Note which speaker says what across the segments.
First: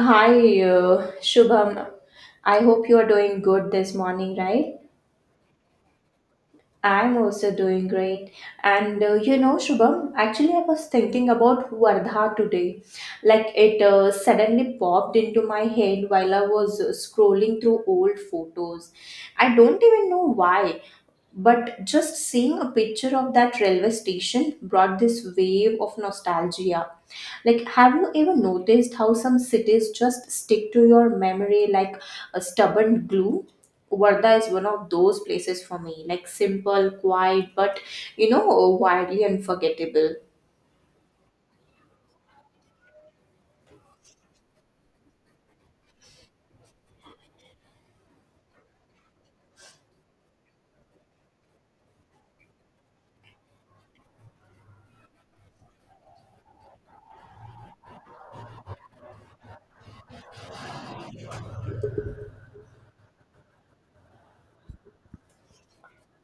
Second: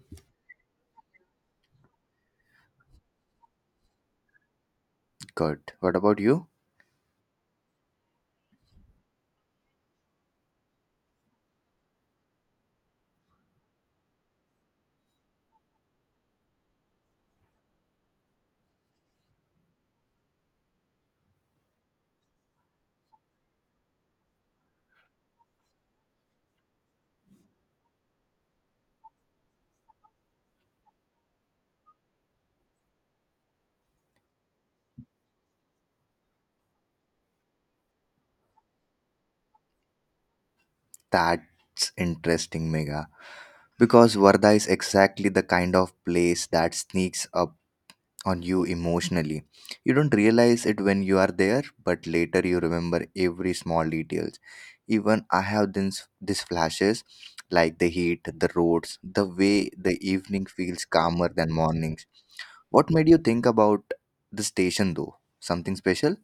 Speaker 1: Hi, Shubham. I hope you are doing good this morning, right?
Speaker 2: Good. What about you?
Speaker 1: I'm also doing great. And Shubham, actually, I was thinking about Vardha today. Like, it suddenly popped into my head while I was scrolling through old photos. I don't even know why, but just seeing a picture of that railway station brought this wave of nostalgia. Like, have you ever noticed how some cities just stick to your memory like a stubborn glue? Varda is one of those places for me, like simple, quiet, but wildly unforgettable.
Speaker 2: That's interesting, Mega. Because Varda is exactly the kind of place that sneaks up on you emotionally. You don't realize it when you are there, but later you remember every small details. Even I have these flashes like the heat, the roads, the way the evening feels calmer than mornings. What made you think about the station though? Something special?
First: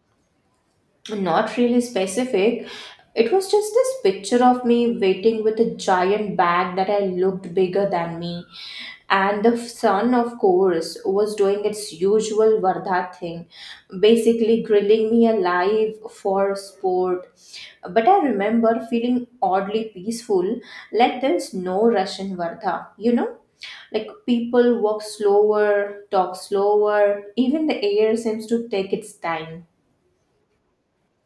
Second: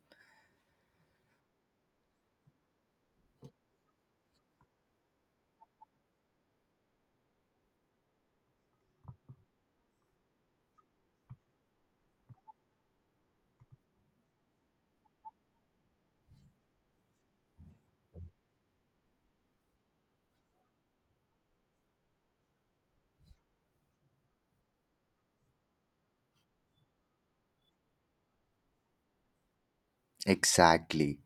Speaker 1: Not really specific. It was just this picture of me waiting with a giant bag that I looked bigger than me, and the sun, of course, was doing its usual vardha thing, basically grilling me alive for sport. But I remember feeling oddly peaceful. Like there's no rush in vardha. Like people walk slower, talk slower, even the air seems to take its time.
Speaker 2: Exactly.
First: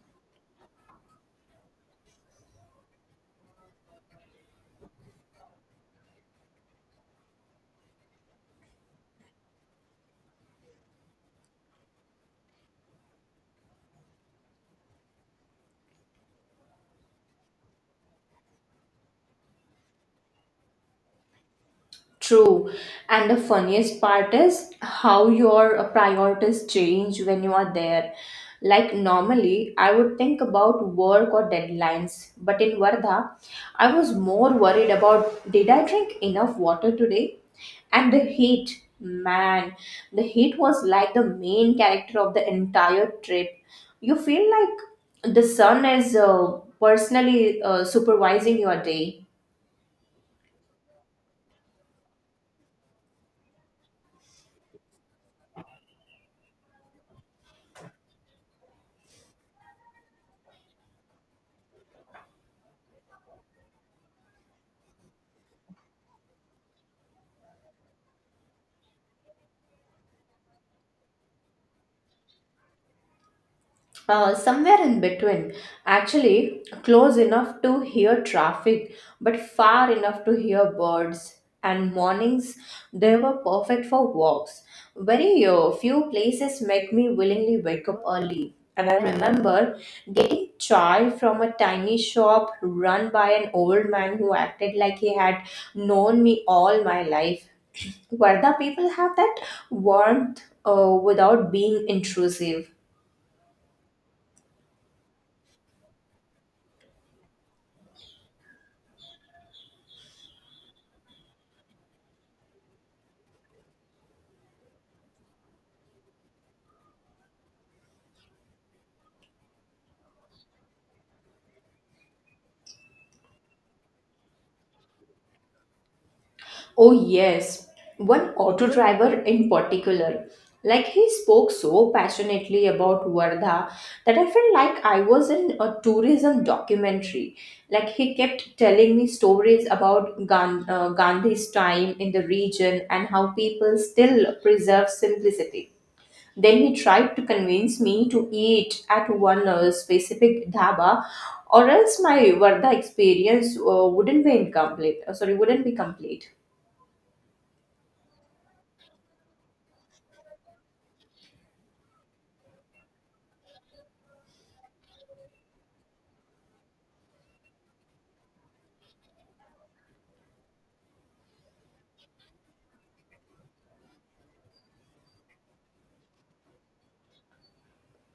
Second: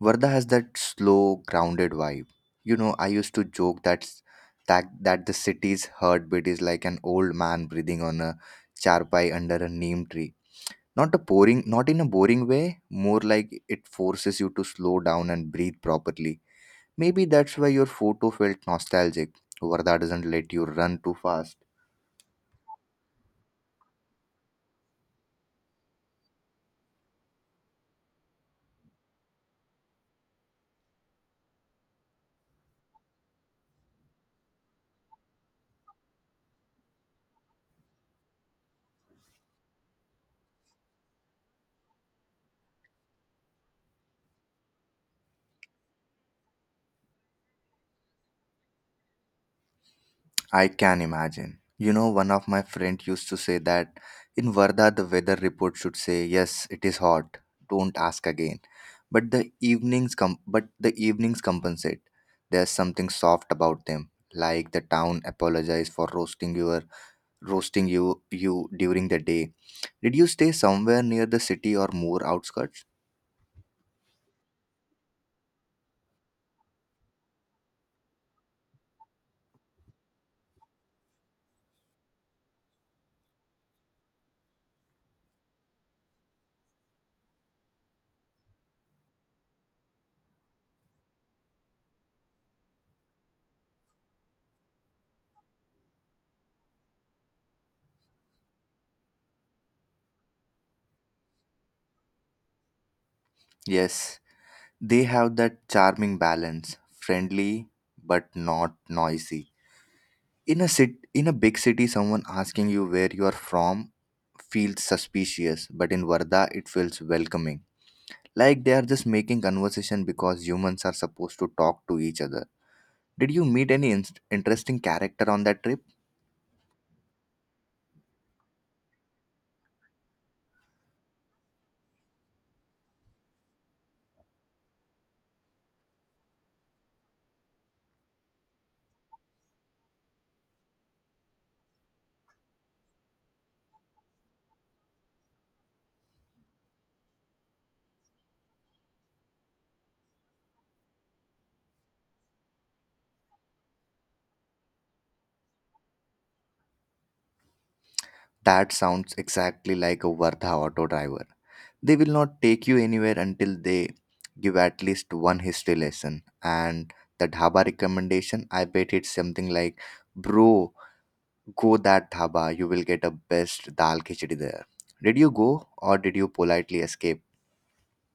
Speaker 2: Varda has that slow, grounded vibe. You know, I used to joke that the city's heartbeat is like an old man breathing on a charpai under a neem tree. Not in a boring way, more like it forces you to slow down and breathe properly. Maybe that's why your photo felt nostalgic. Varda doesn't let you run too fast.
Speaker 1: True. And the funniest part is how your priorities change when you are there. Like normally, I would think about work or deadlines, but in Varda, I was more worried about, did I drink enough water today? And the heat, man, the heat was like the main character of the entire trip. You feel like the sun is personally supervising your day.
Speaker 2: I can imagine. You know, one of my friend used to say that in Varda the weather report should say, "Yes, it is hot. Don't ask again." But the but the evenings compensate. There's something soft about them, like the town apologize for roasting you during the day. Did you stay somewhere near the city or more outskirts?
Speaker 1: Somewhere in between, actually close enough to hear traffic but far enough to hear birds. And mornings, they were perfect for walks. Very few places make me willingly wake up early, and I remember getting chai from a tiny shop run by an old man who acted like he had known me all my life. Varda people have that warmth without being intrusive.
Speaker 2: Yes, they have that charming balance, friendly but not noisy. in a sit in a big city someone asking you where you are from feels suspicious, but in Varda it feels welcoming, like they are just making conversation because humans are supposed to talk to each other. Did you meet any interesting character on that trip?
Speaker 1: Oh, yes. One auto driver in particular. Like he spoke so passionately about Vardha that I felt like I was in a tourism documentary. Like he kept telling me stories about Gandhi's time in the region and how people still preserve simplicity. Then he tried to convince me to eat at one specific dhaba, or else my Vardha experience wouldn't be incomplete. Sorry, wouldn't be complete.
Speaker 2: That sounds exactly like a Varda auto driver. They will not take you anywhere until they give at least one history lesson. And the dhaba recommendation, I bet it's something like, bro, go that dhaba, you will get a best dal khichdi there. Did you go or did you politely escape?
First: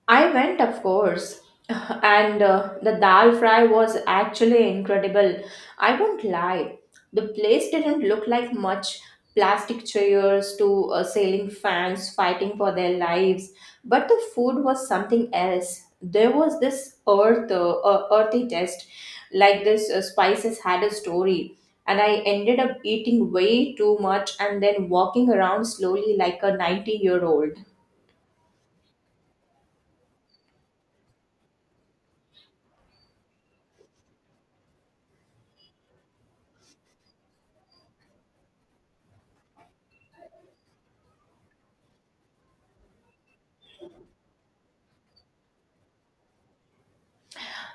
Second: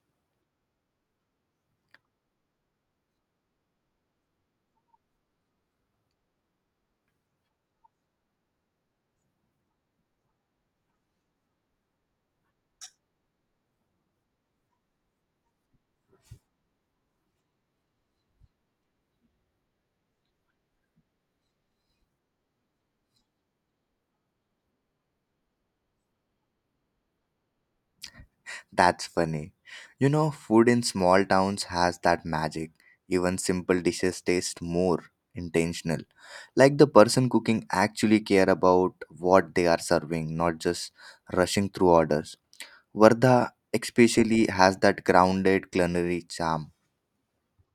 Speaker 1: I went, of course, and the dal fry was actually incredible. I won't lie. The place didn't look like much, plastic chairs to sailing fans fighting for their lives, but the food was something else. There was this earthy taste, like this spices had a story. And I ended up eating way too much and then walking around slowly like a 90-year-old.
Speaker 2: That's funny. You know, food in small towns has that magic. Even simple dishes taste more intentional. Like the person cooking actually care about what they are serving, not just rushing through orders. Vardha especially has that grounded culinary charm.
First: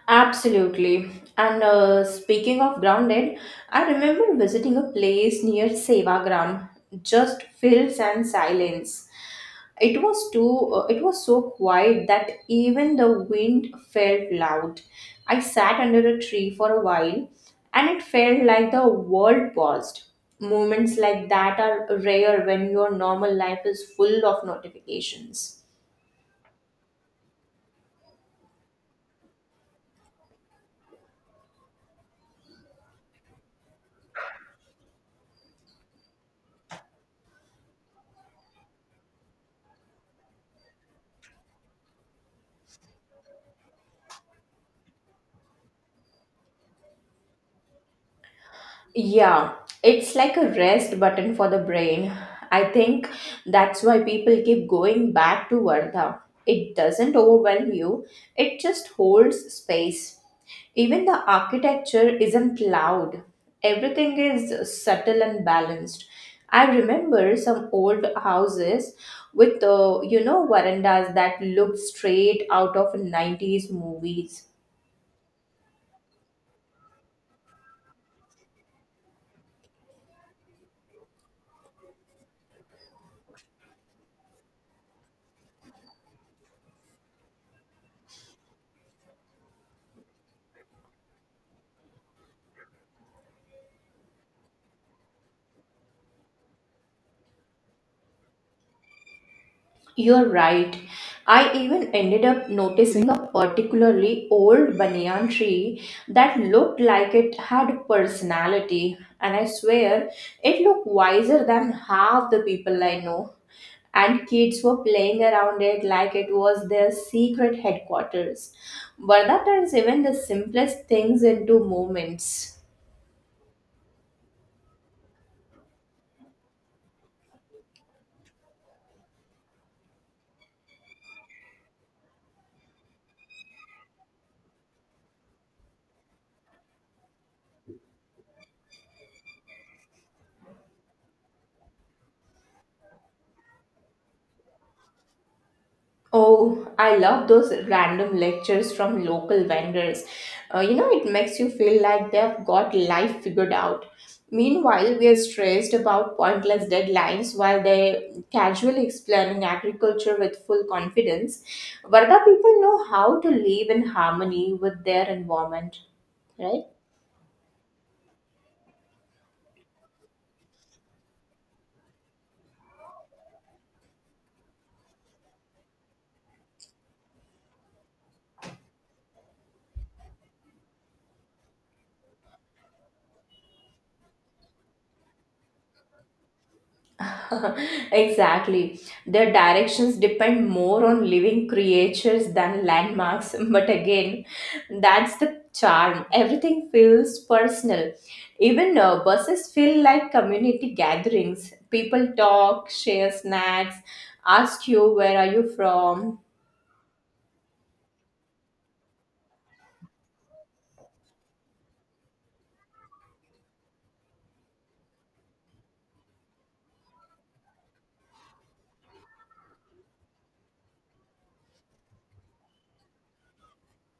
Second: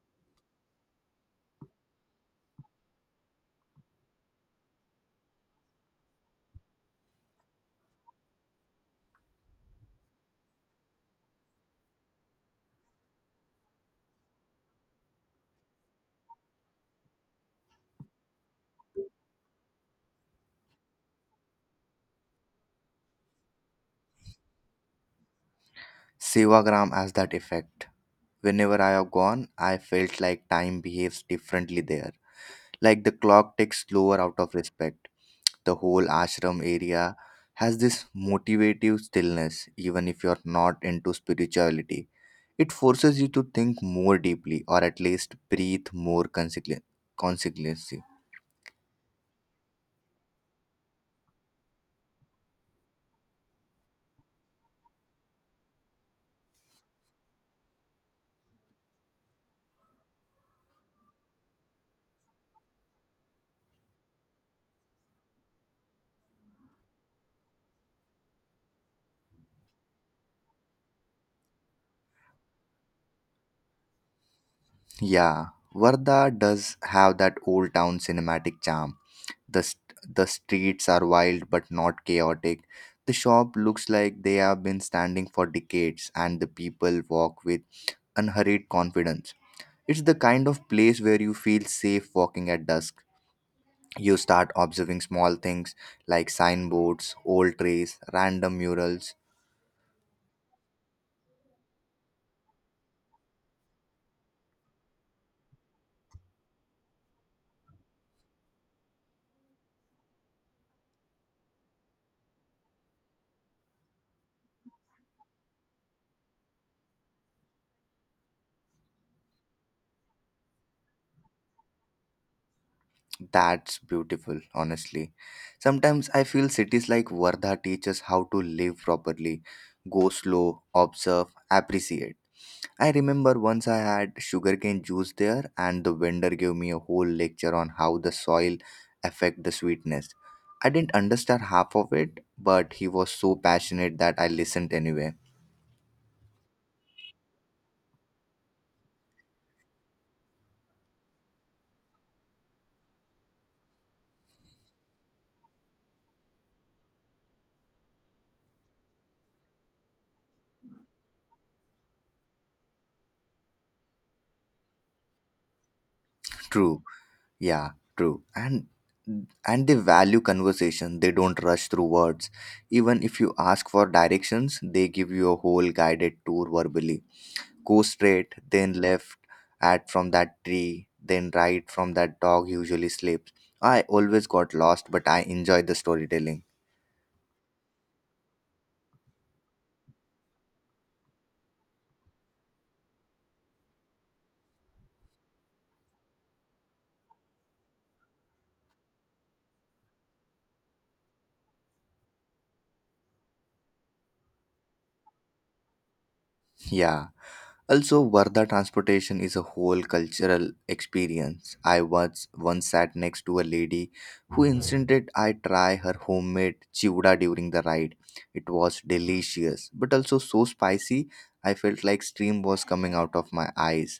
Speaker 1: Absolutely. And speaking of grounded, I remember visiting a place near Sevagram, just fields and silence. It was too. It was so quiet that even the wind felt loud. I sat under a tree for a while, and it felt like the world paused. Moments like that are rare when your normal life is full of notifications.
Speaker 2: Sevagram has that effect. Whenever I have gone, I felt like time behaves differently there. Like the clock ticks slower out of respect. The whole ashram area has this motivative stillness, even if you're not into spirituality. It forces you to think more deeply, or at least breathe more consequently.
Speaker 1: Yeah, it's like a rest button for the brain. I think that's why people keep going back to Vardha. It doesn't overwhelm you, it just holds space. Even the architecture isn't loud, everything is subtle and balanced. I remember some old houses with, verandas that looked straight out of 90s movies.
Speaker 2: Yeah, Varda does have that old town cinematic charm. The streets are wild but not chaotic. The shop looks like they have been standing for decades, and the people walk with unhurried confidence. It's the kind of place where you feel safe walking at dusk. You start observing small things like signboards, old trees, random murals.
Speaker 1: You're right. I even ended up noticing a particularly old banyan tree that looked like it had personality, and I swear it looked wiser than half the people I know. And kids were playing around it like it was their secret headquarters. Varda turns even the simplest things into moments.
Speaker 2: That's beautiful, honestly. Sometimes I feel cities like Vardha teach us how to live properly, go slow, observe, appreciate. I remember once I had sugarcane juice there, and the vendor gave me a whole lecture on how the soil affect the sweetness. I didn't understand half of it, but he was so passionate that I listened anyway.
Speaker 1: Oh, I love those random lectures from local vendors. It makes you feel like they've got life figured out. Meanwhile, we are stressed about pointless deadlines while they're casually explaining agriculture with full confidence. Varda people know how to live in harmony with their environment, right?
Speaker 2: True, yeah, true. And they value conversation. They don't rush through words. Even if you ask for directions, they give you a whole guided tour verbally. Go straight, then left at from that tree, then right from that dog usually sleeps. I always got lost, but I enjoyed the storytelling.
Speaker 1: Exactly. Their directions depend more on living creatures than landmarks. But again, that's the charm. Everything feels personal. Even buses feel like community gatherings. People talk, share snacks, ask you, where are you from?
Speaker 2: Yeah. Also, Varda transportation is a whole cultural experience. I once sat next to a lady who insisted I try her homemade chivda during the ride. It was delicious, but also so spicy. I felt like steam was coming out of my eyes,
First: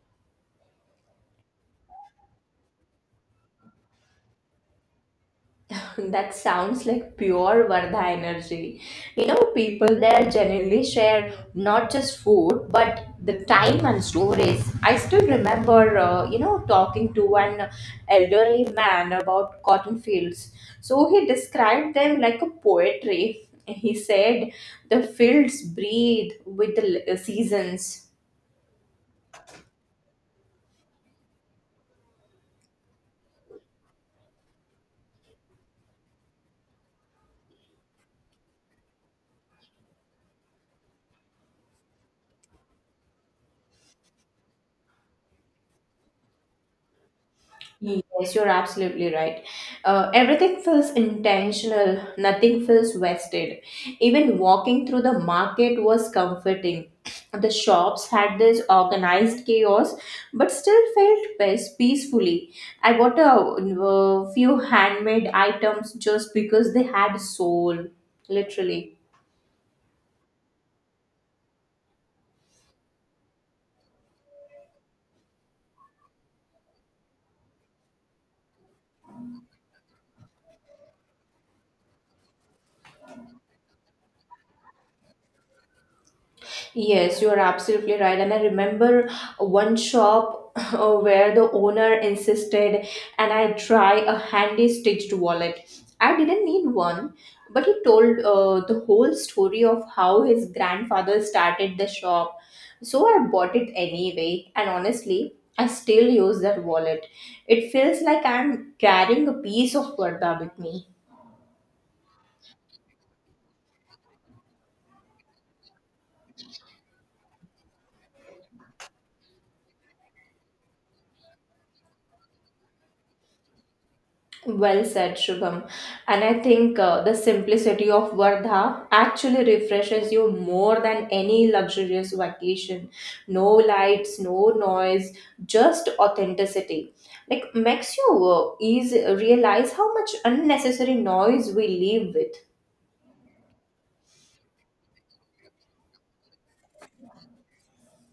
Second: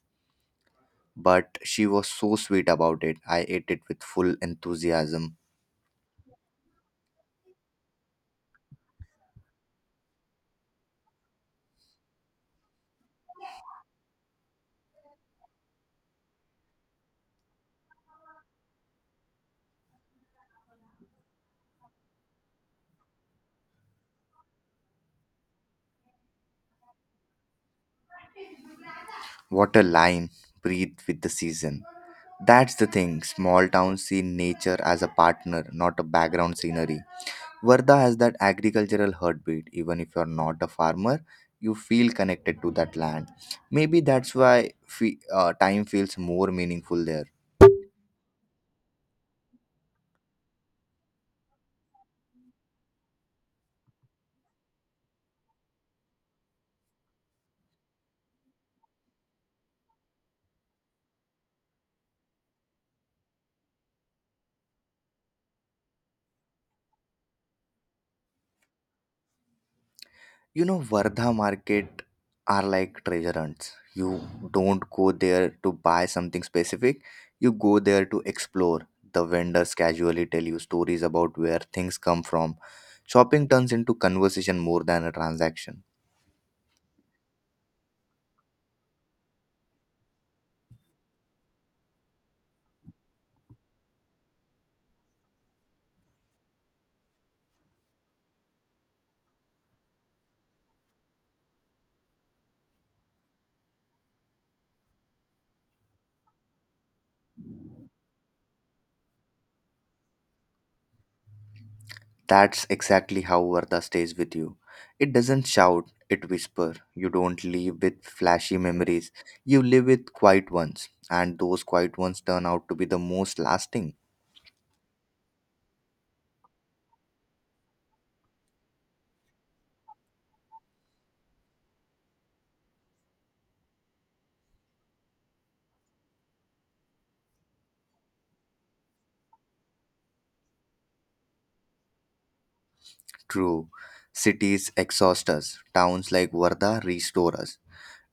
Speaker 2: but she was so sweet about it. I ate it with full enthusiasm.
Speaker 1: That sounds like pure Vardha energy. You know, people there generally share not just food, but the time and stories. I still remember, talking to one elderly man about cotton fields. So he described them like a poetry. He said the fields breathe with the seasons.
Speaker 2: What a line! Breathe with the season. That's the thing. Small towns see nature as a partner, not a background scenery. Varda has that agricultural heartbeat. Even if you're not a farmer, you feel connected to that land. Maybe that's why time feels more meaningful there.
Speaker 1: Yes, you're absolutely right. Everything feels intentional, nothing feels wasted. Even walking through the market was comforting. The shops had this organized chaos, but still felt peacefully. I bought a, few handmade items just because they had soul, literally.
Speaker 2: You know, Vardha market are like treasure hunts. You don't go there to buy something specific, you go there to explore. The vendors casually tell you stories about where things come from. Shopping turns into conversation more than a transaction.
Speaker 1: Yes, you are absolutely right. And I remember one shop where the owner insisted, and I try a handy stitched wallet. I didn't need one, but he told the whole story of how his grandfather started the shop. So I bought it anyway, and honestly, I still use that wallet. It feels like I'm carrying a piece of Varda with me.
Speaker 2: That's exactly how Vardha stays with you. It doesn't shout, it whispers. You don't leave with flashy memories, you live with quiet ones, and those quiet ones turn out to be the most lasting.
Speaker 1: Well said, Shubham. And I think the simplicity of Vardha actually refreshes you more than any luxurious vacation. No lights, no noise, just authenticity. Like makes you easy realize how much unnecessary noise we live with.
Speaker 2: True. Cities exhaust us. Towns like Varda restore us.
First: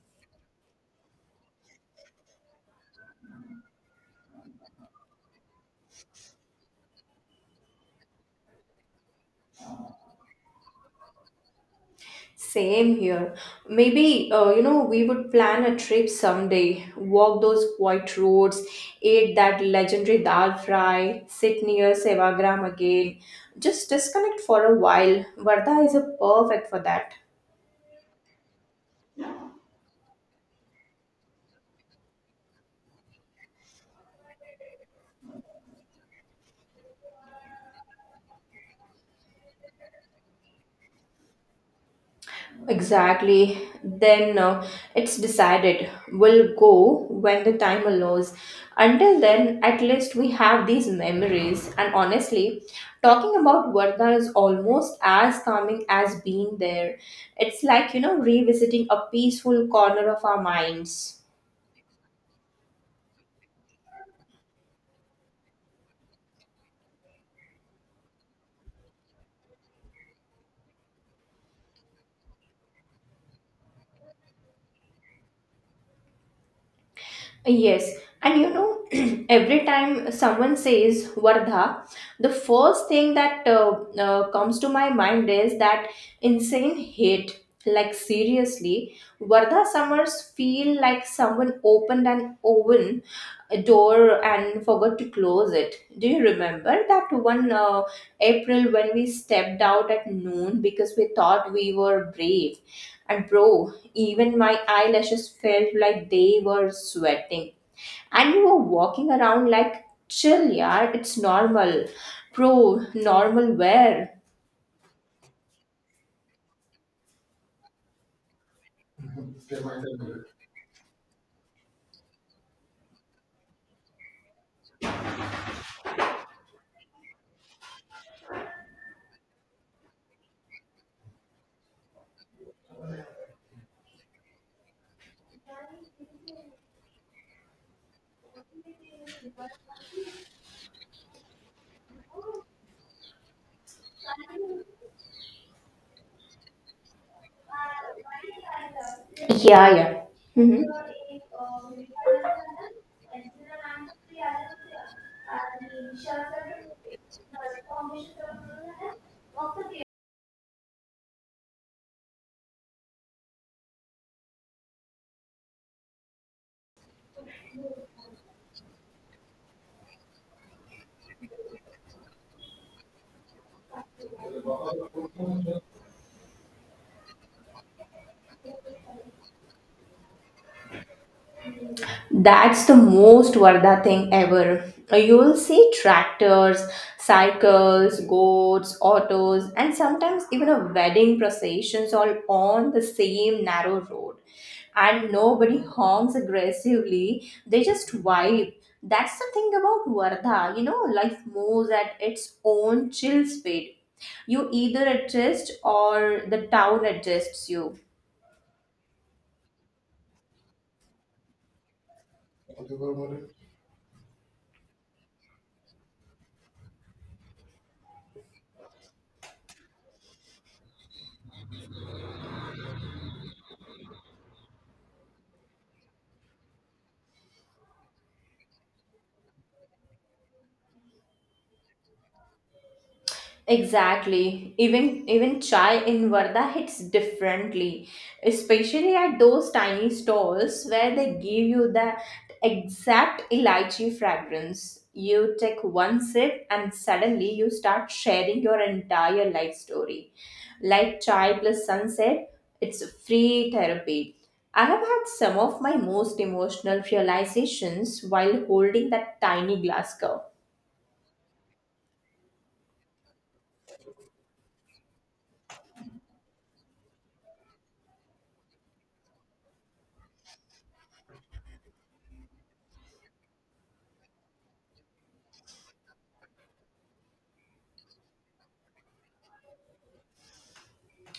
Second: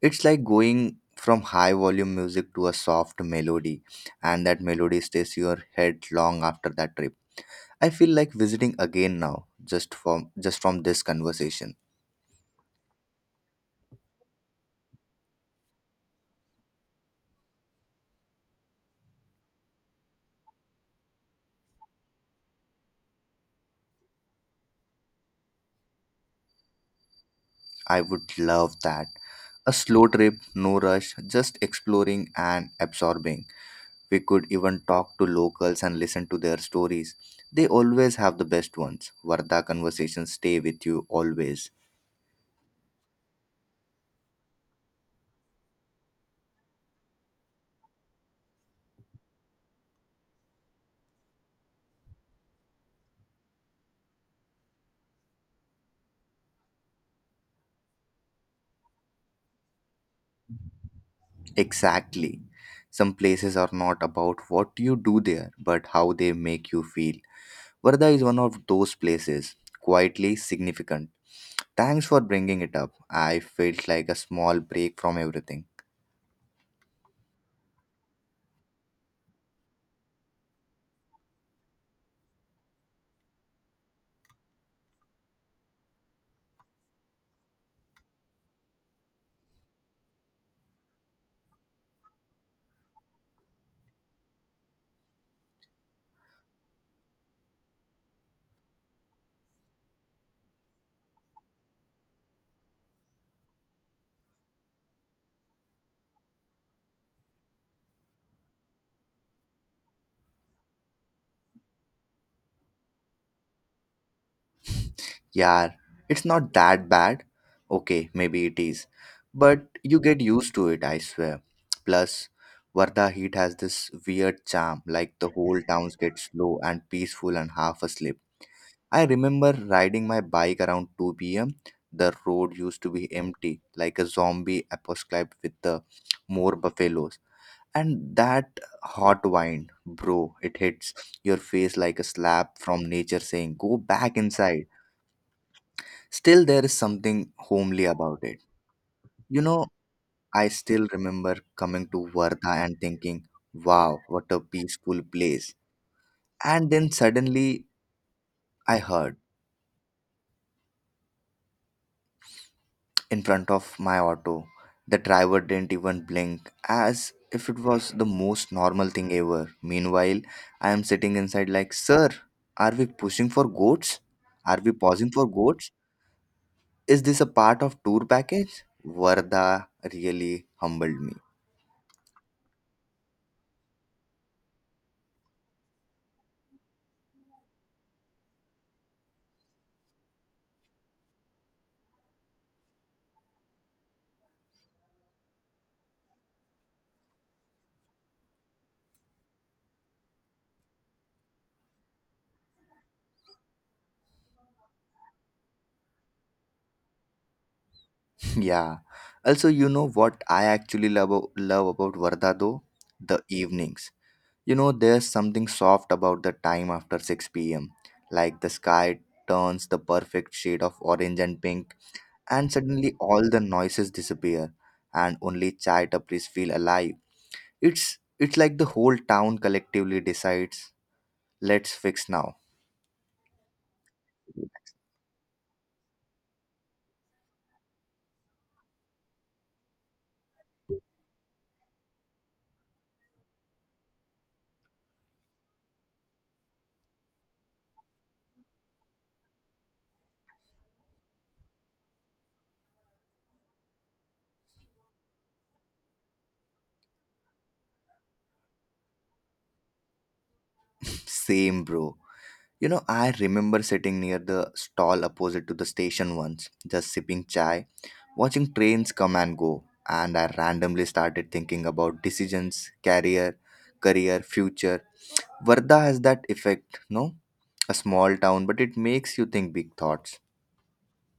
Speaker 2: It's like going from high volume music to a soft melody, and that melody stays in your head long after that trip. I feel like visiting again now, just from this conversation.
Speaker 1: Same here. Maybe, we would plan a trip someday, walk those quiet roads, eat that legendary dal fry, sit near Sevagram again. Just disconnect for a while. Varda is a perfect for that.
Speaker 2: I would love that. A slow trip, no rush, just exploring and absorbing. We could even talk to locals and listen to their stories. They always have the best ones. Varda conversations stay with you always.
Speaker 1: Exactly. Then it's decided. We'll go when the time allows. Until then, at least we have these memories. And honestly, talking about Varda is almost as calming as being there. It's like, you know, revisiting a peaceful corner of our minds.
Speaker 2: Exactly. Some places are not about what you do there, but how they make you feel. Varda is one of those places, quietly significant. Thanks for bringing it up. I felt like a small break from everything.
Speaker 1: Yes, and you know, every time someone says Vardha, the first thing that comes to my mind is that insane hate. Like, seriously, Vardha summers feel like someone opened an oven door and forgot to close it. Do you remember that one April when we stepped out at noon because we thought we were brave? And bro, even my eyelashes felt like they were sweating, and you were walking around like, chill, yeah, it's normal. Bro, normal where?
Speaker 2: Yeah, it's not that bad. Okay, maybe it is. But you get used to it, I swear. Plus, Varda heat has this weird charm, like the whole town gets slow and peaceful and half asleep. I remember riding my bike around 2 pm. The road used to be empty, like a zombie apocalypse with the more buffaloes. And that hot wine, bro, it hits your face like a slap from nature saying, go back inside. Still, there is something homely about it. You know,
Speaker 1: Yeah, yeah.
Speaker 2: I still remember coming to Varda and thinking, wow, what a peaceful place. And then suddenly I heard
Speaker 1: Hmm.
Speaker 2: in front of my auto. The driver didn't even blink, as if it was the most normal thing ever. Meanwhile, I am sitting inside, like, sir, are we pushing for goats? Are we pausing for goats? Is this a part of tour package? Varda really humbled me.
Speaker 1: That's the most Vardha thing ever. You will see tractors, cycles, goats, autos, and sometimes even a wedding processions all on the same narrow road. And nobody honks aggressively, they just vibe. That's the thing about Vardha, you know, life moves at its own chill speed. You either adjust or the town adjusts you.
Speaker 2: Yeah. Also, you know what I actually love about Varda though? The evenings. You know, there's something soft about the time after 6 pm. Like the sky turns the perfect shade of orange and pink, and suddenly all the noises disappear, and only chai tapris feel alive. It's like the whole town collectively decides, let's fix now.
Speaker 1: Exactly. Even chai in Varda hits differently, especially at those tiny stalls where they give you that exact elychee fragrance. You take one sip and suddenly you start sharing your entire life story. Like chai plus sunset, it's free therapy. I have had some of my most emotional realizations while holding that tiny glass cup.
Speaker 2: Same, bro. You know, I remember sitting near the stall opposite to the station once, just sipping chai, watching trains come and go, and I randomly started thinking about decisions, career, future. Varda has that effect, no? A small town, but it makes you think big thoughts.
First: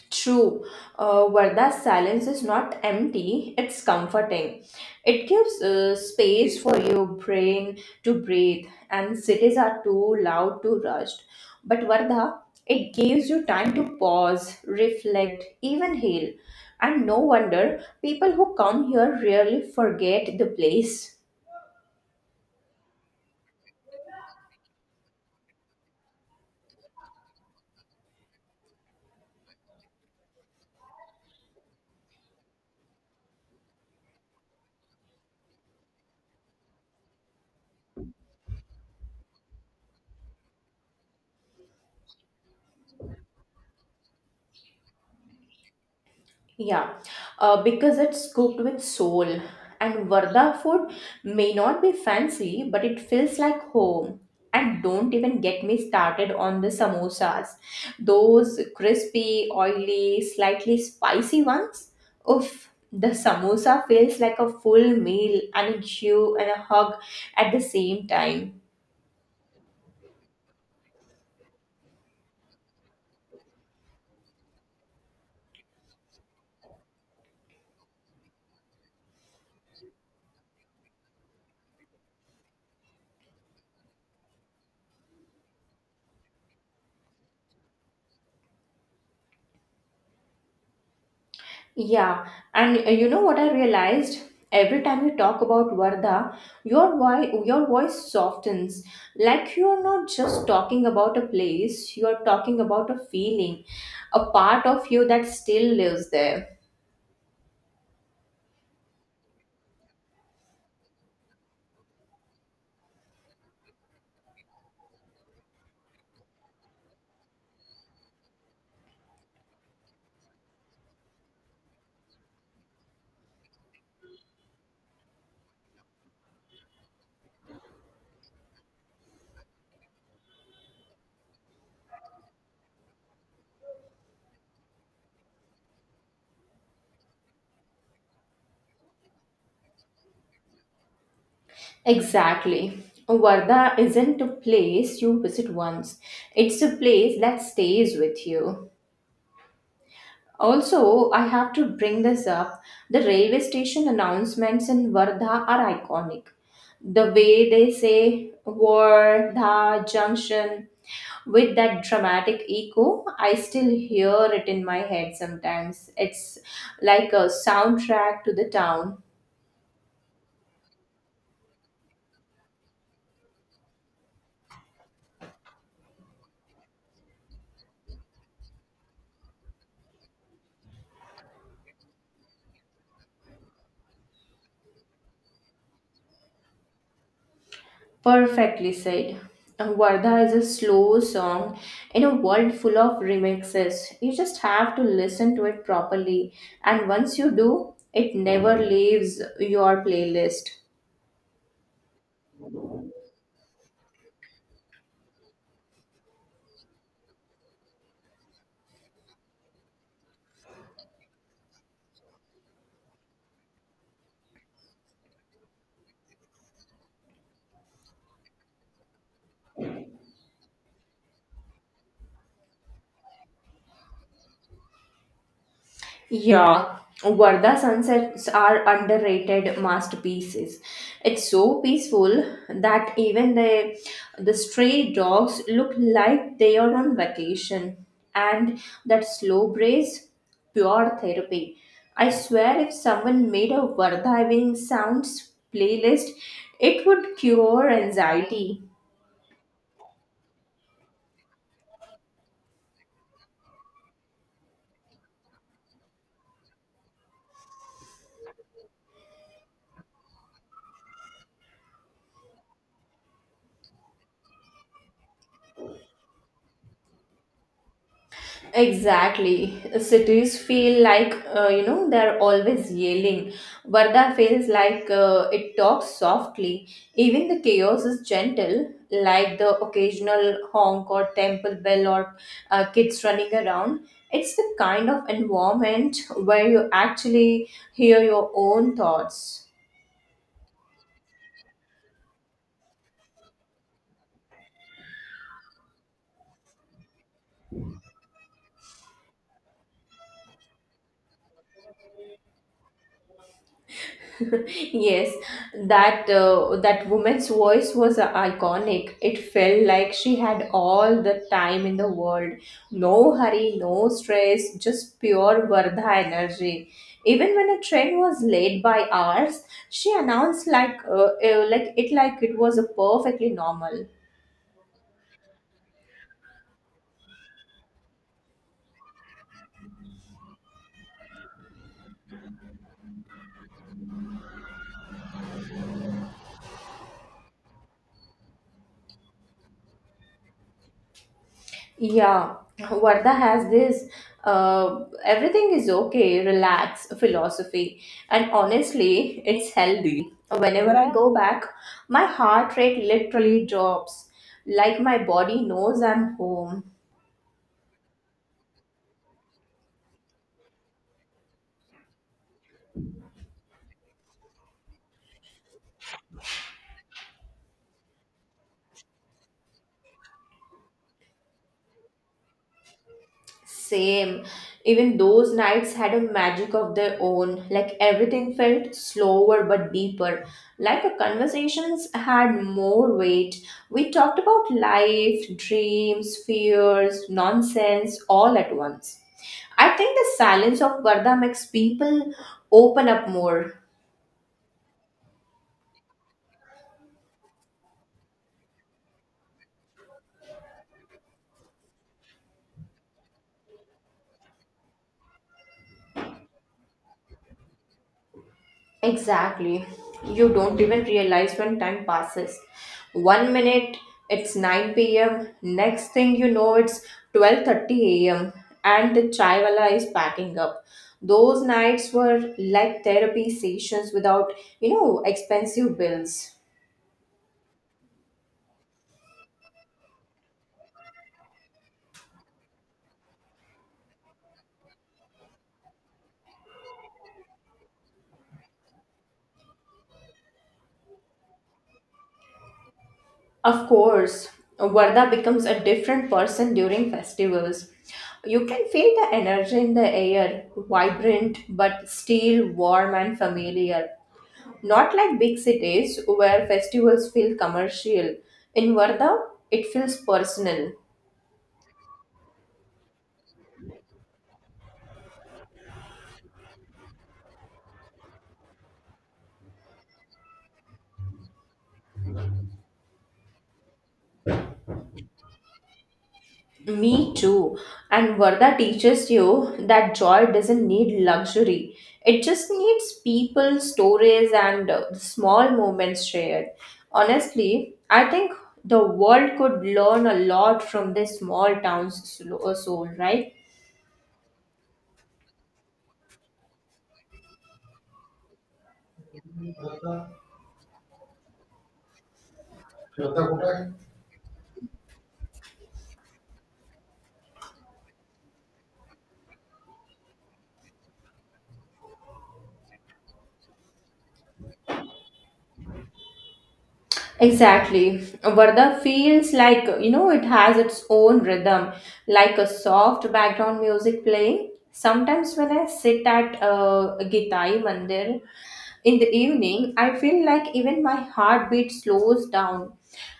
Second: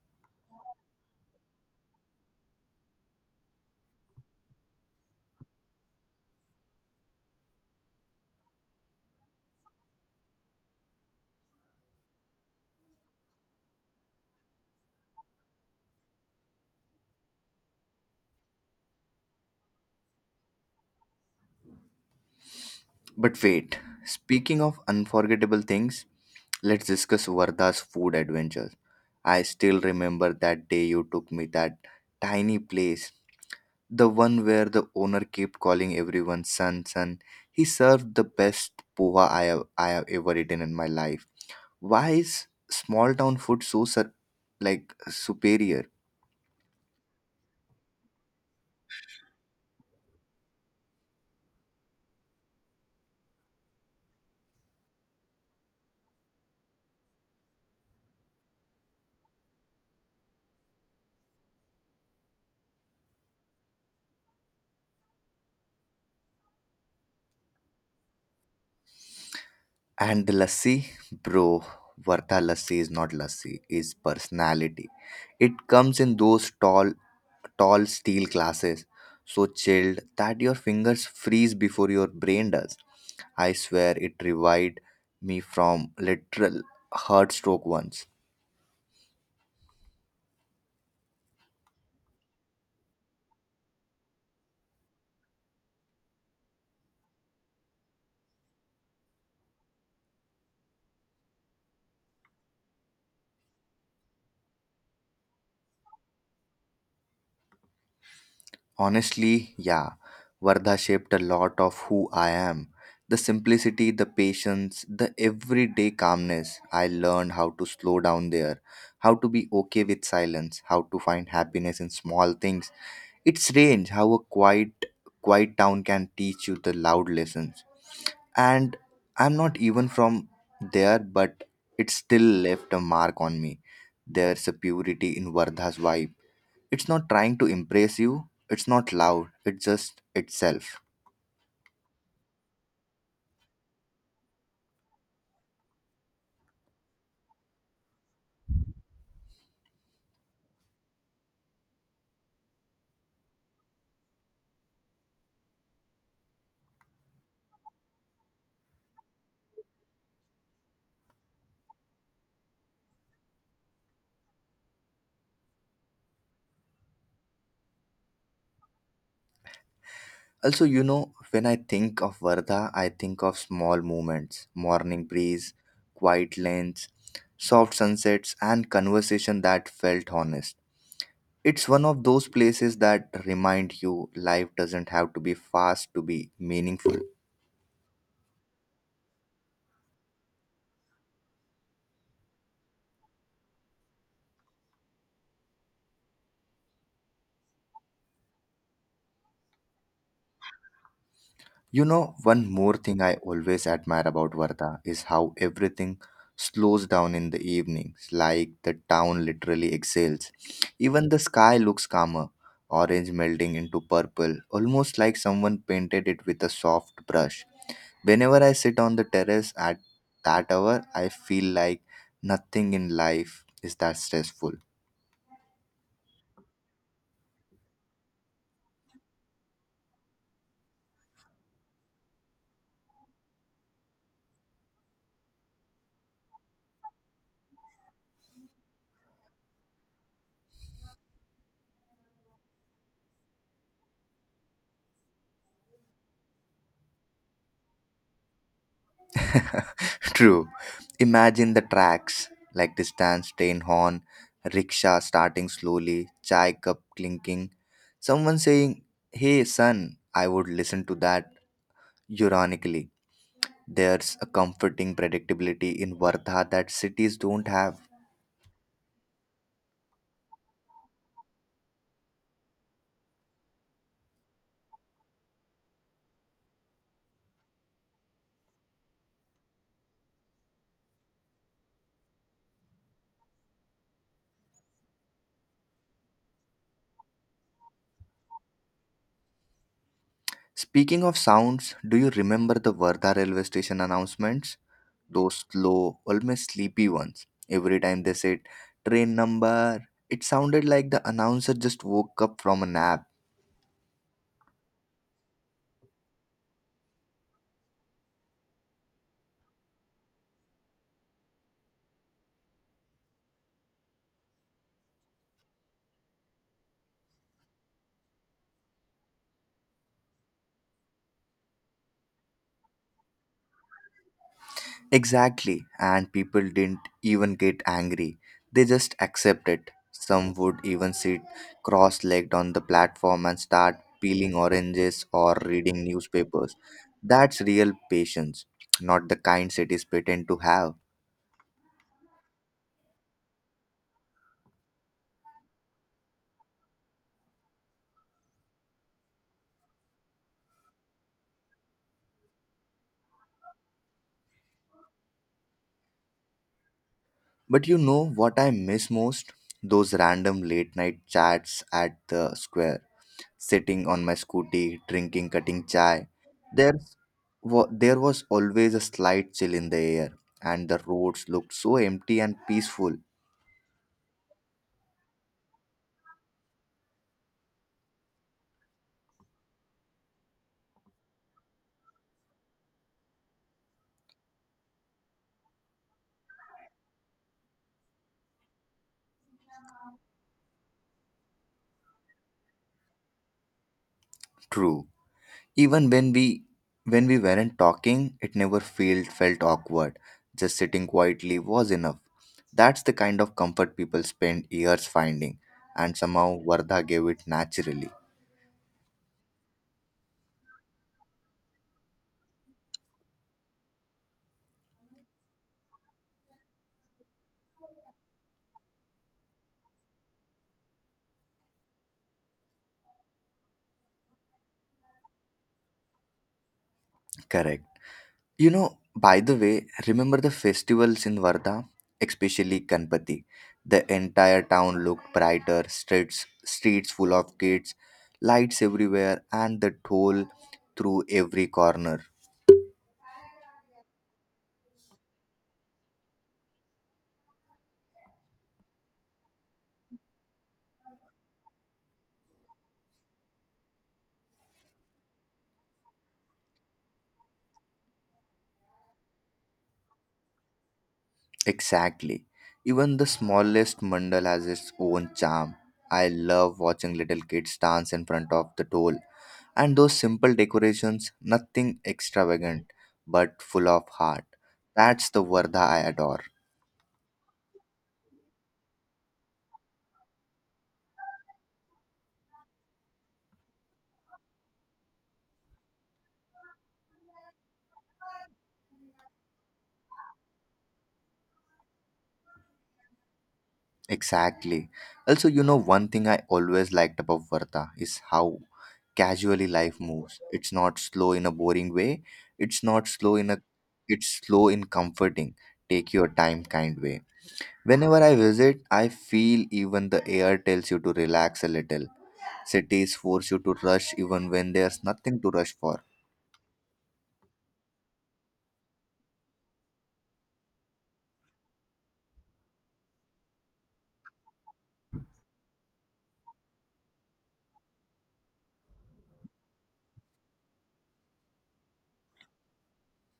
Speaker 1: True, Varda's silence is not empty, it's comforting. It gives space for your brain to breathe, and cities are too loud, too rushed. But Varda, it gives you time to pause, reflect, even heal. And no wonder people who come here really forget the place.
Speaker 2: But wait, speaking of unforgettable things, let's discuss Varda's food adventures. I still remember that day you took me that tiny place, the one where the owner kept calling everyone son. He served the best poha I have ever eaten in my life. Why is small town food so superior?
Speaker 1: Yeah, because it's cooked with soul. And Varda food may not be fancy, but it feels like home. And don't even get me started on the samosas. Those crispy, oily, slightly spicy ones. Oof, the samosa feels like a full meal and a chew and a hug at the same time.
Speaker 2: And the lassi, bro, Vartha lassi is not lassi, is personality. It comes in those tall steel glasses, so chilled that your fingers freeze before your brain does. I swear it revived me from literal heart stroke once.
Speaker 1: Yeah, and you know what I realized? Every time you talk about Varda, your voice softens. Like you're not just talking about a place, you're talking about a feeling, a part of you that still lives there.
Speaker 2: Honestly, yeah. Vardha shaped a lot of who I am. The simplicity, the patience, the everyday calmness. I learned how to slow down there, how to be okay with silence, how to find happiness in small things. It's strange how a quiet town can teach you the loud lessons. And I'm not even from there, but it still left a mark on me. There's a purity in Vardha's vibe, it's not trying to impress you, it's not loud, it's just itself.
Speaker 1: Exactly. Varda isn't a place you visit once. It's a place that stays with you. Also, I have to bring this up. The railway station announcements in Vardha are iconic. The way they say Vardha Junction with that dramatic echo, I still hear it in my head sometimes. It's like a soundtrack to the town.
Speaker 2: Also, you know, when I think of Varda, I think of small moments: morning breeze, quiet lanes, soft sunsets, and conversation that felt honest. It's one of those places that remind you life doesn't have to be fast to be meaningful.
Speaker 1: Perfectly said. Vardha is a slow song in a world full of remixes. You just have to listen to it properly, and once you do, it never leaves your playlist.
Speaker 2: You know, one more thing I always admire about Varda is how everything slows down in the evenings, like the town literally exhales. Even the sky looks calmer, orange melting into purple, almost like someone painted it with a soft brush. Whenever I sit on the terrace at that hour, I feel like nothing in life is that stressful.
Speaker 1: Yeah, Varda sunsets are underrated masterpieces. It's so peaceful that even the stray dogs look like they are on vacation. And that slow breeze, pure therapy. I swear, if someone made a Warda having sounds playlist, it would cure anxiety.
Speaker 2: True. Imagine the tracks like distant train horn, rickshaw starting slowly, chai cup clinking, someone saying, hey son, I would listen to that ironically. There's a comforting predictability in Vardha that cities don't have.
Speaker 1: Exactly. Cities feel like, they're always yelling. Varda feels like it talks softly. Even the chaos is gentle, like the occasional honk or temple bell or kids running around. It's the kind of environment where you actually hear your own thoughts.
Speaker 2: Speaking of sounds, do you remember the Vardha railway station announcements? Those slow, almost sleepy ones. Every time they said train number, it sounded like the announcer just woke up from a nap.
Speaker 1: Yes, that woman's voice was iconic. It felt like she had all the time in the world. No hurry, no stress, just pure Vardha energy. Even when a train was late by hours, she announced like it was a perfectly normal.
Speaker 2: Exactly, and people didn't even get angry. They just accepted. Some would even sit cross legged on the platform and start peeling oranges or reading newspapers. That's real patience, not the kind cities pretend to have.
Speaker 1: Yeah, Varda has this everything is okay, relax philosophy. And honestly, it's healthy. Whenever I go back, my heart rate literally drops. Like my body knows I'm home.
Speaker 2: But you know what I miss most? Those random late night chats at the square sitting on my scooty, drinking, cutting chai. There, there was always a slight chill in the air, and the roads looked so empty and peaceful.
Speaker 1: Same. Even those nights had a magic of their own. Like everything felt slower but deeper. Like the conversations had more weight. We talked about life, dreams, fears, nonsense all at once. I think the silence of Varda makes people open up more.
Speaker 2: True. Even when we weren't talking, it never felt awkward. Just sitting quietly was enough. That's the kind of comfort people spend years finding, and somehow Vardha gave it naturally.
Speaker 1: Exactly. You don't even realize when time passes. One minute it's 9 p.m., next thing you know it's 12:30 a.m. and the chaiwala is packing up. Those nights were like therapy sessions without expensive bills.
Speaker 2: Correct. You know, by the way, remember the festivals in Varda, especially Ganpati. The entire town looked brighter, streets full of kids, lights everywhere, and the toll through every corner.
Speaker 1: Of course, Varda becomes a different person during festivals. You can feel the energy in the air, vibrant but still warm and familiar. Not like big cities where festivals feel commercial. In Varda, it feels personal.
Speaker 2: Exactly. Even the smallest mandal has its own charm. I love watching little kids dance in front of the toll. And those simple decorations, nothing extravagant, but full of heart. That's the Varda I adore.
Speaker 1: Me too. And Varda teaches you that joy doesn't need luxury. It just needs people, stories, and small moments shared. Honestly, I think the world could learn a lot from this small town's soul, right?
Speaker 2: Exactly. Also, you know, one thing I always liked about Varta is how casually life moves. It's not slow in a boring way. It's not slow in a It's slow in comforting, take your time kind way. Whenever I visit, I feel even the air tells you to relax a little. Cities force you to rush even when there's nothing to rush for.
Speaker 1: Exactly. Varda feels like, you know, it has its own rhythm, like a soft background music playing. Sometimes when I sit at Gitai Mandir in the evening, I feel like even my heartbeat slows down.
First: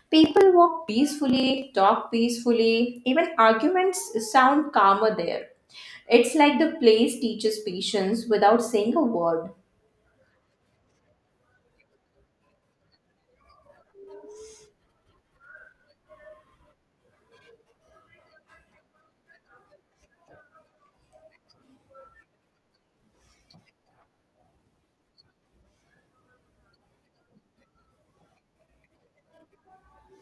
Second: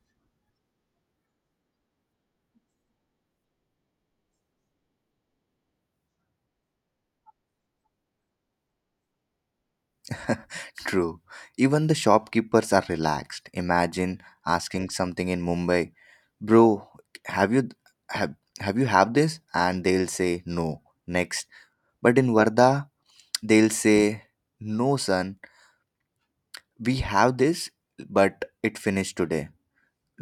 Speaker 1: People walk peacefully, talk peacefully, even arguments sound calmer there. It's like the place teaches patience without saying a word.
Speaker 2: True. Even the shopkeepers are relaxed. Imagine asking something in Mumbai, bro, have you have have you have this? And they'll say no. Next. But in Varda, they'll say, no, son, we have this, but it finished today.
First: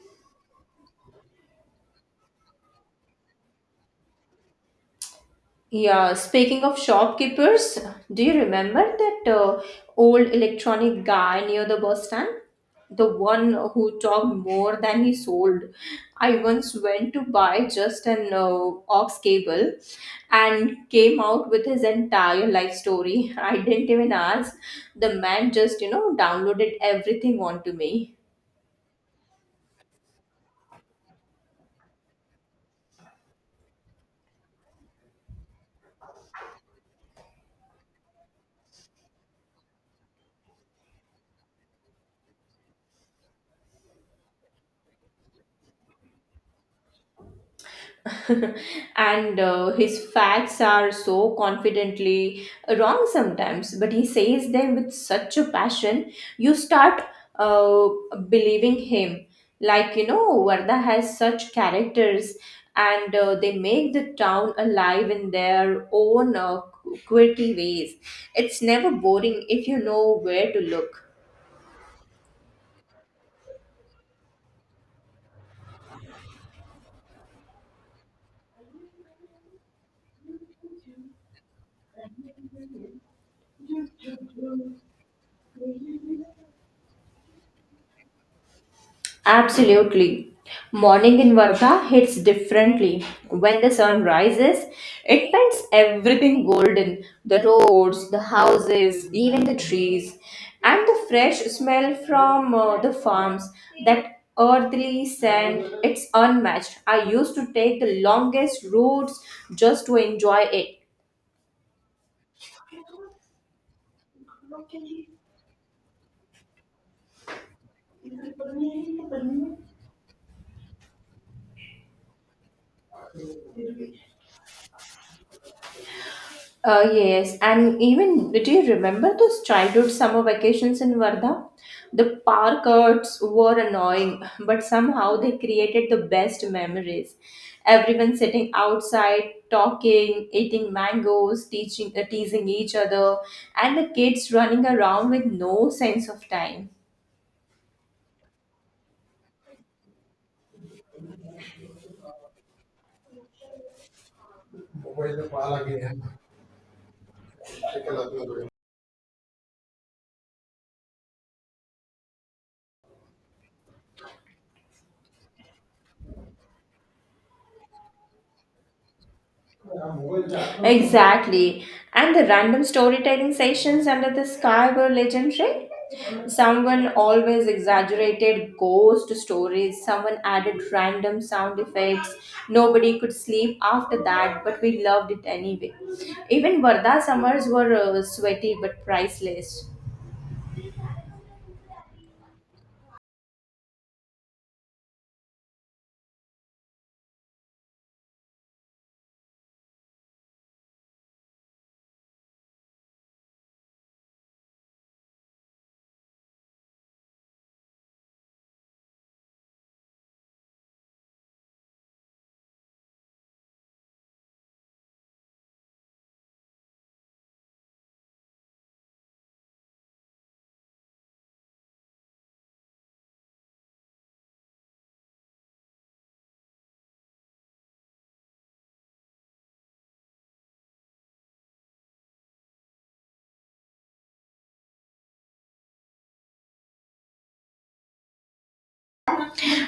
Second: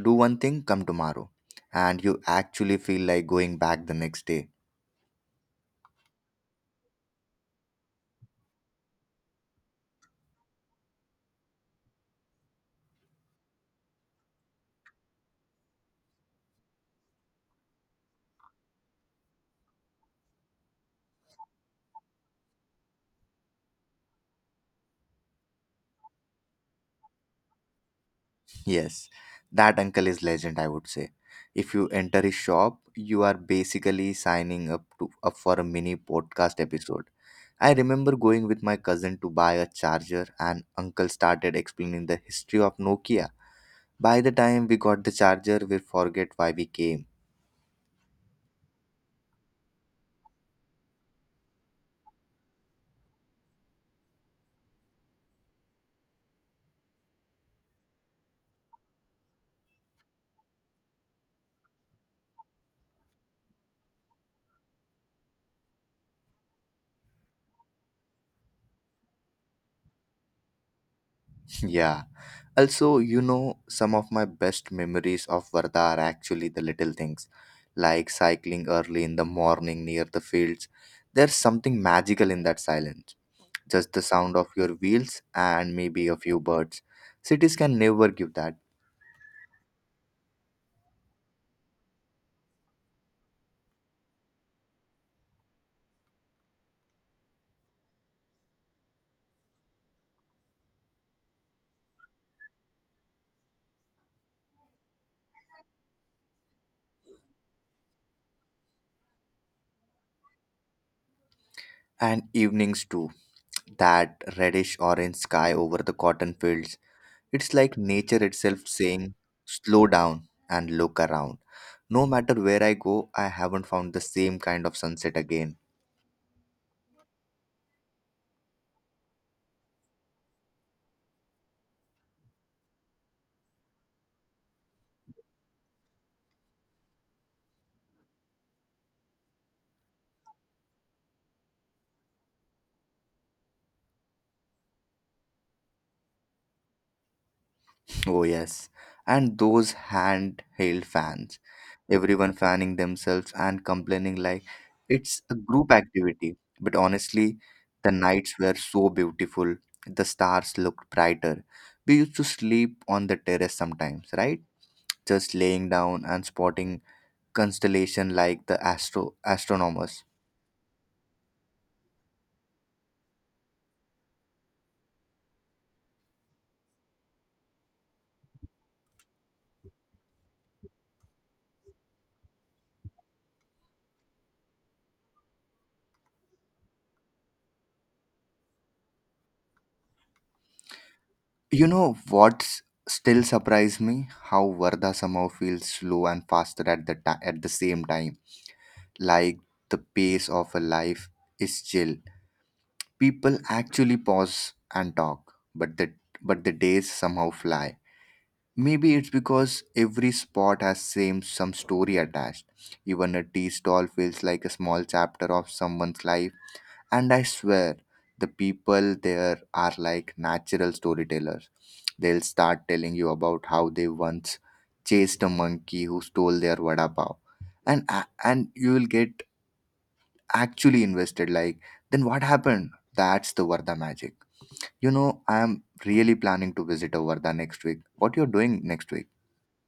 Speaker 2: Do one thing, come tomorrow. And you actually feel like going back the next day.
Speaker 1: Yeah, speaking of shopkeepers, do you remember that old electronic guy near the bus stand? The one who talked more than he sold. I once went to buy just an aux cable and came out with his entire life story. I didn't even ask. The man just, you know, downloaded everything onto me.
Speaker 2: Yes, that uncle is legend, I would say. If you enter his shop, you are basically signing up for a mini podcast episode. I remember going with my cousin to buy a charger and uncle started explaining the history of Nokia. By the time we got the charger, we forget why we came.
Speaker 1: And his facts are so confidently wrong sometimes, but he says them with such a passion, you start uh, believing him. Like, you know, Varda has such characters, and they make the town alive in their own quirky ways. It's never boring if you know where to look.
Speaker 2: Yeah. Also, you know, some of my best memories of Varda are actually the little things, like cycling early in the morning near the fields. There's something magical in that silence. Just the sound of your wheels and maybe a few birds. Cities can never give that.
Speaker 1: Absolutely. Morning in Varga hits differently. When the sun rises, it paints everything golden the roads, the houses, even the trees, and the fresh smell from the farms. That earthly scent, it's unmatched. I used to take the longest routes just to enjoy it.
Speaker 2: And evenings too, that reddish orange sky over the cotton fields. It's like nature itself saying, slow down and look around. No matter where I go, I haven't found the same kind of sunset again.
Speaker 1: Yes, and even do you remember those childhood summer vacations in Varda? The park arts were annoying, but somehow they created the best memories. Everyone sitting outside, talking, eating mangoes, teaching, teasing each other, and the kids running around with no sense of time.
Speaker 2: Oh, yes. And those handheld fans. Everyone fanning themselves and complaining like it's a group activity. But honestly, the nights were so beautiful. The stars looked brighter. We used to sleep on the terrace sometimes, right? Just laying down and spotting constellation like the astronomers.
Speaker 1: Exactly. And the random storytelling sessions under the sky were legendary. Someone always exaggerated ghost stories, someone added random sound effects. Nobody could sleep after that, but we loved it anyway. Even Varda summers were sweaty but priceless.
Speaker 2: You know what's still surprised me? How Varda somehow feels slow and faster at the ti at the same time, like the pace of a life is chill. People actually pause and talk, but the days somehow fly. Maybe it's because every spot has same some story attached. Even a tea stall feels like a small chapter of someone's life. And I swear, the people there are like natural storytellers. They'll start telling you about how they once chased a monkey who stole their vada pav, and you will get actually invested like, then what happened? That's the Varda magic. You know, I am really planning to visit a Varda next week. What you're doing next week?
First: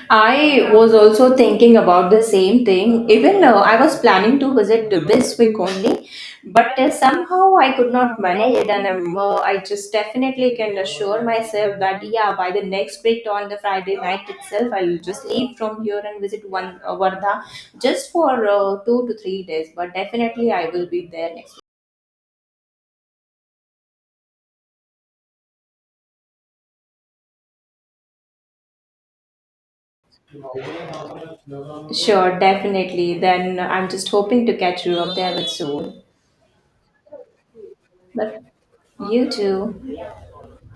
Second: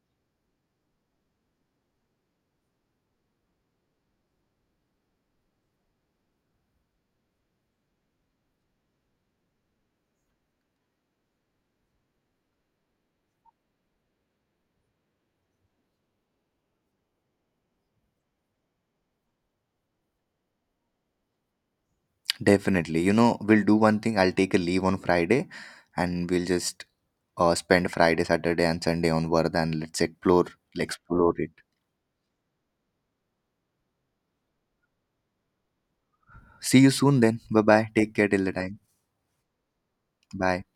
Speaker 1: I was also thinking about the same thing, even though I was planning to visit this week only, but somehow I could not manage it, and I just definitely can assure myself that yeah, by the next week on the Friday night itself, I'll just leave from here and visit one Vardha just for 2 to 3 days. But definitely, I will be there next
Speaker 2: Definitely, you know, we'll do one thing. I'll take a leave on Friday, and we'll just spend Friday, Saturday and Sunday on Varda, and let's explore it.
Speaker 1: week. Sure, definitely. Then I'm just hoping to catch you up there with soon.
Speaker 2: See you soon then. Bye bye, take care
Speaker 1: But
Speaker 2: till the time.
Speaker 1: you too.
Speaker 2: Bye.